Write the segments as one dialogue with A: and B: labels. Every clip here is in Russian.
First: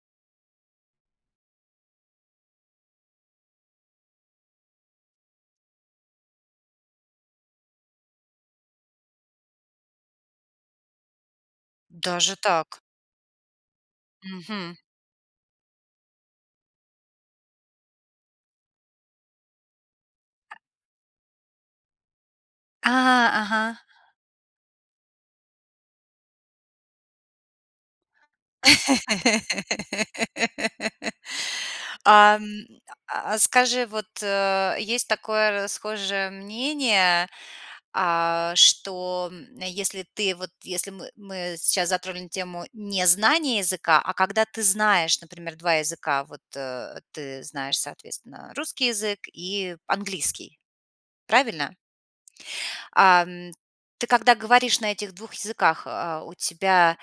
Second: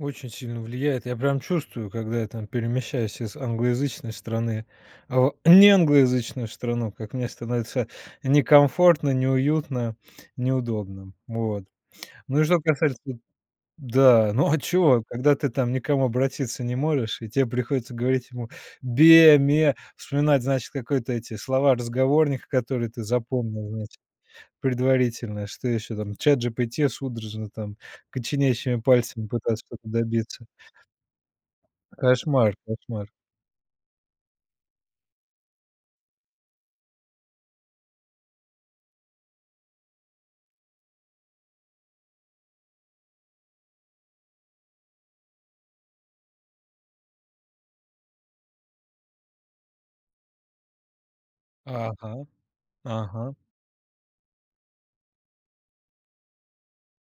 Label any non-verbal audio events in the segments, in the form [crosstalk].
A: Очень сильно влияет. Я прям чувствую, когда я там перемещаюсь из англоязычной страны в неанглоязычную страну, как мне становится некомфортно, неуютно, неудобно. Вот.
B: Даже
A: Ну и что
B: так.
A: касается да, ну а
B: Мгм.
A: чё, когда ты там ни к кому обратиться не можешь, и тебе приходится говорить ему бе ме, вспоминать, значит, какой-то эти слова разговорника,
B: А,
A: которые ты запомнил,
B: ага.
A: значит, предварительно, что ещё там ChatGPT судорожно там коченящими пальцами пытаться что-то добиться.
B: [laughs] Ам.
A: Кошмар кошмар.
B: А скажи, вот, э, есть такое расхожее мнение, а, что, м, если ты, вот, если мы мы сейчас затронули тему незнания языка, а когда ты знаешь, например, 2 языка, вот, э, ты знаешь, соответственно, русский язык и английский, правильно?
A: Ага, ага.
B: Ам, ты, когда говоришь на этих 2 языках, а, у тебя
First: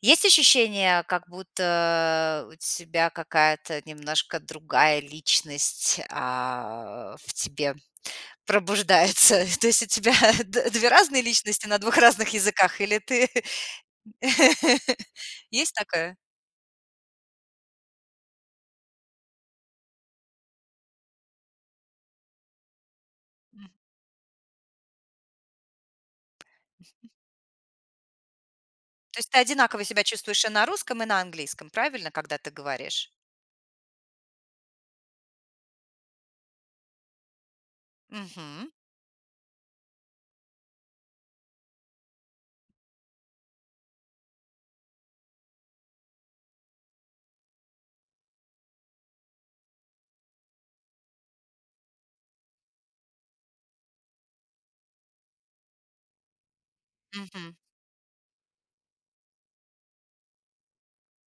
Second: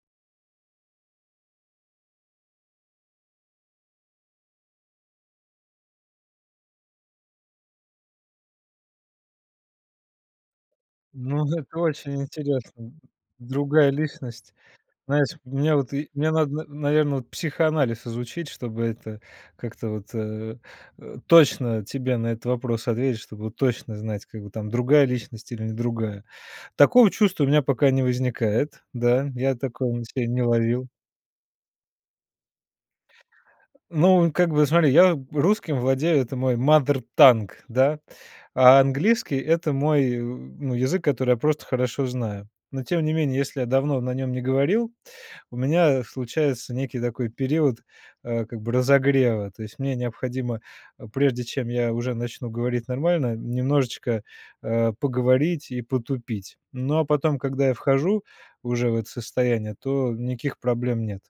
B: есть ощущение, как будто у тебя какая-то немножко другая личность, а, в тебе пробуждается? То есть у тебя д две разные
A: Ну,
B: личности на
A: это
B: 2
A: очень
B: разных языках,
A: интересно.
B: или ты
A: Другая личность.
B: [laughs]
A: Знаете,
B: Есть
A: мне, вот и,
B: такое?
A: мне надо, на наверное, психоанализ изучить, чтобы это как-то вот, э, э, точно тебе на этот вопрос ответить, чтобы
B: М.
A: точно знать, как бы там другая личность или не другая. Такого чувства у меня пока не возникает.
B: То есть
A: Да,
B: ты
A: я
B: одинаково
A: такого
B: себя
A: на себе не
B: чувствуешь и на
A: ловил.
B: русском, и на английском, правильно, когда ты говоришь?
A: Ну, как бы, смотри, я русским владею, это мой mother tongue, да,
B: Мгм.
A: а английский- это мой, э, ну, язык, который я просто хорошо знаю. Но тем не менее, если я давно на нём не говорил, у меня случается некий такой период, а, как бы разогрева. То есть мне необходимо, прежде чем я уже начну говорить нормально, немножечко, а, поговорить и потупить. Но, а потом,
B: Мгм.
A: когда я вхожу уже в это состояние, то никаких проблем нет.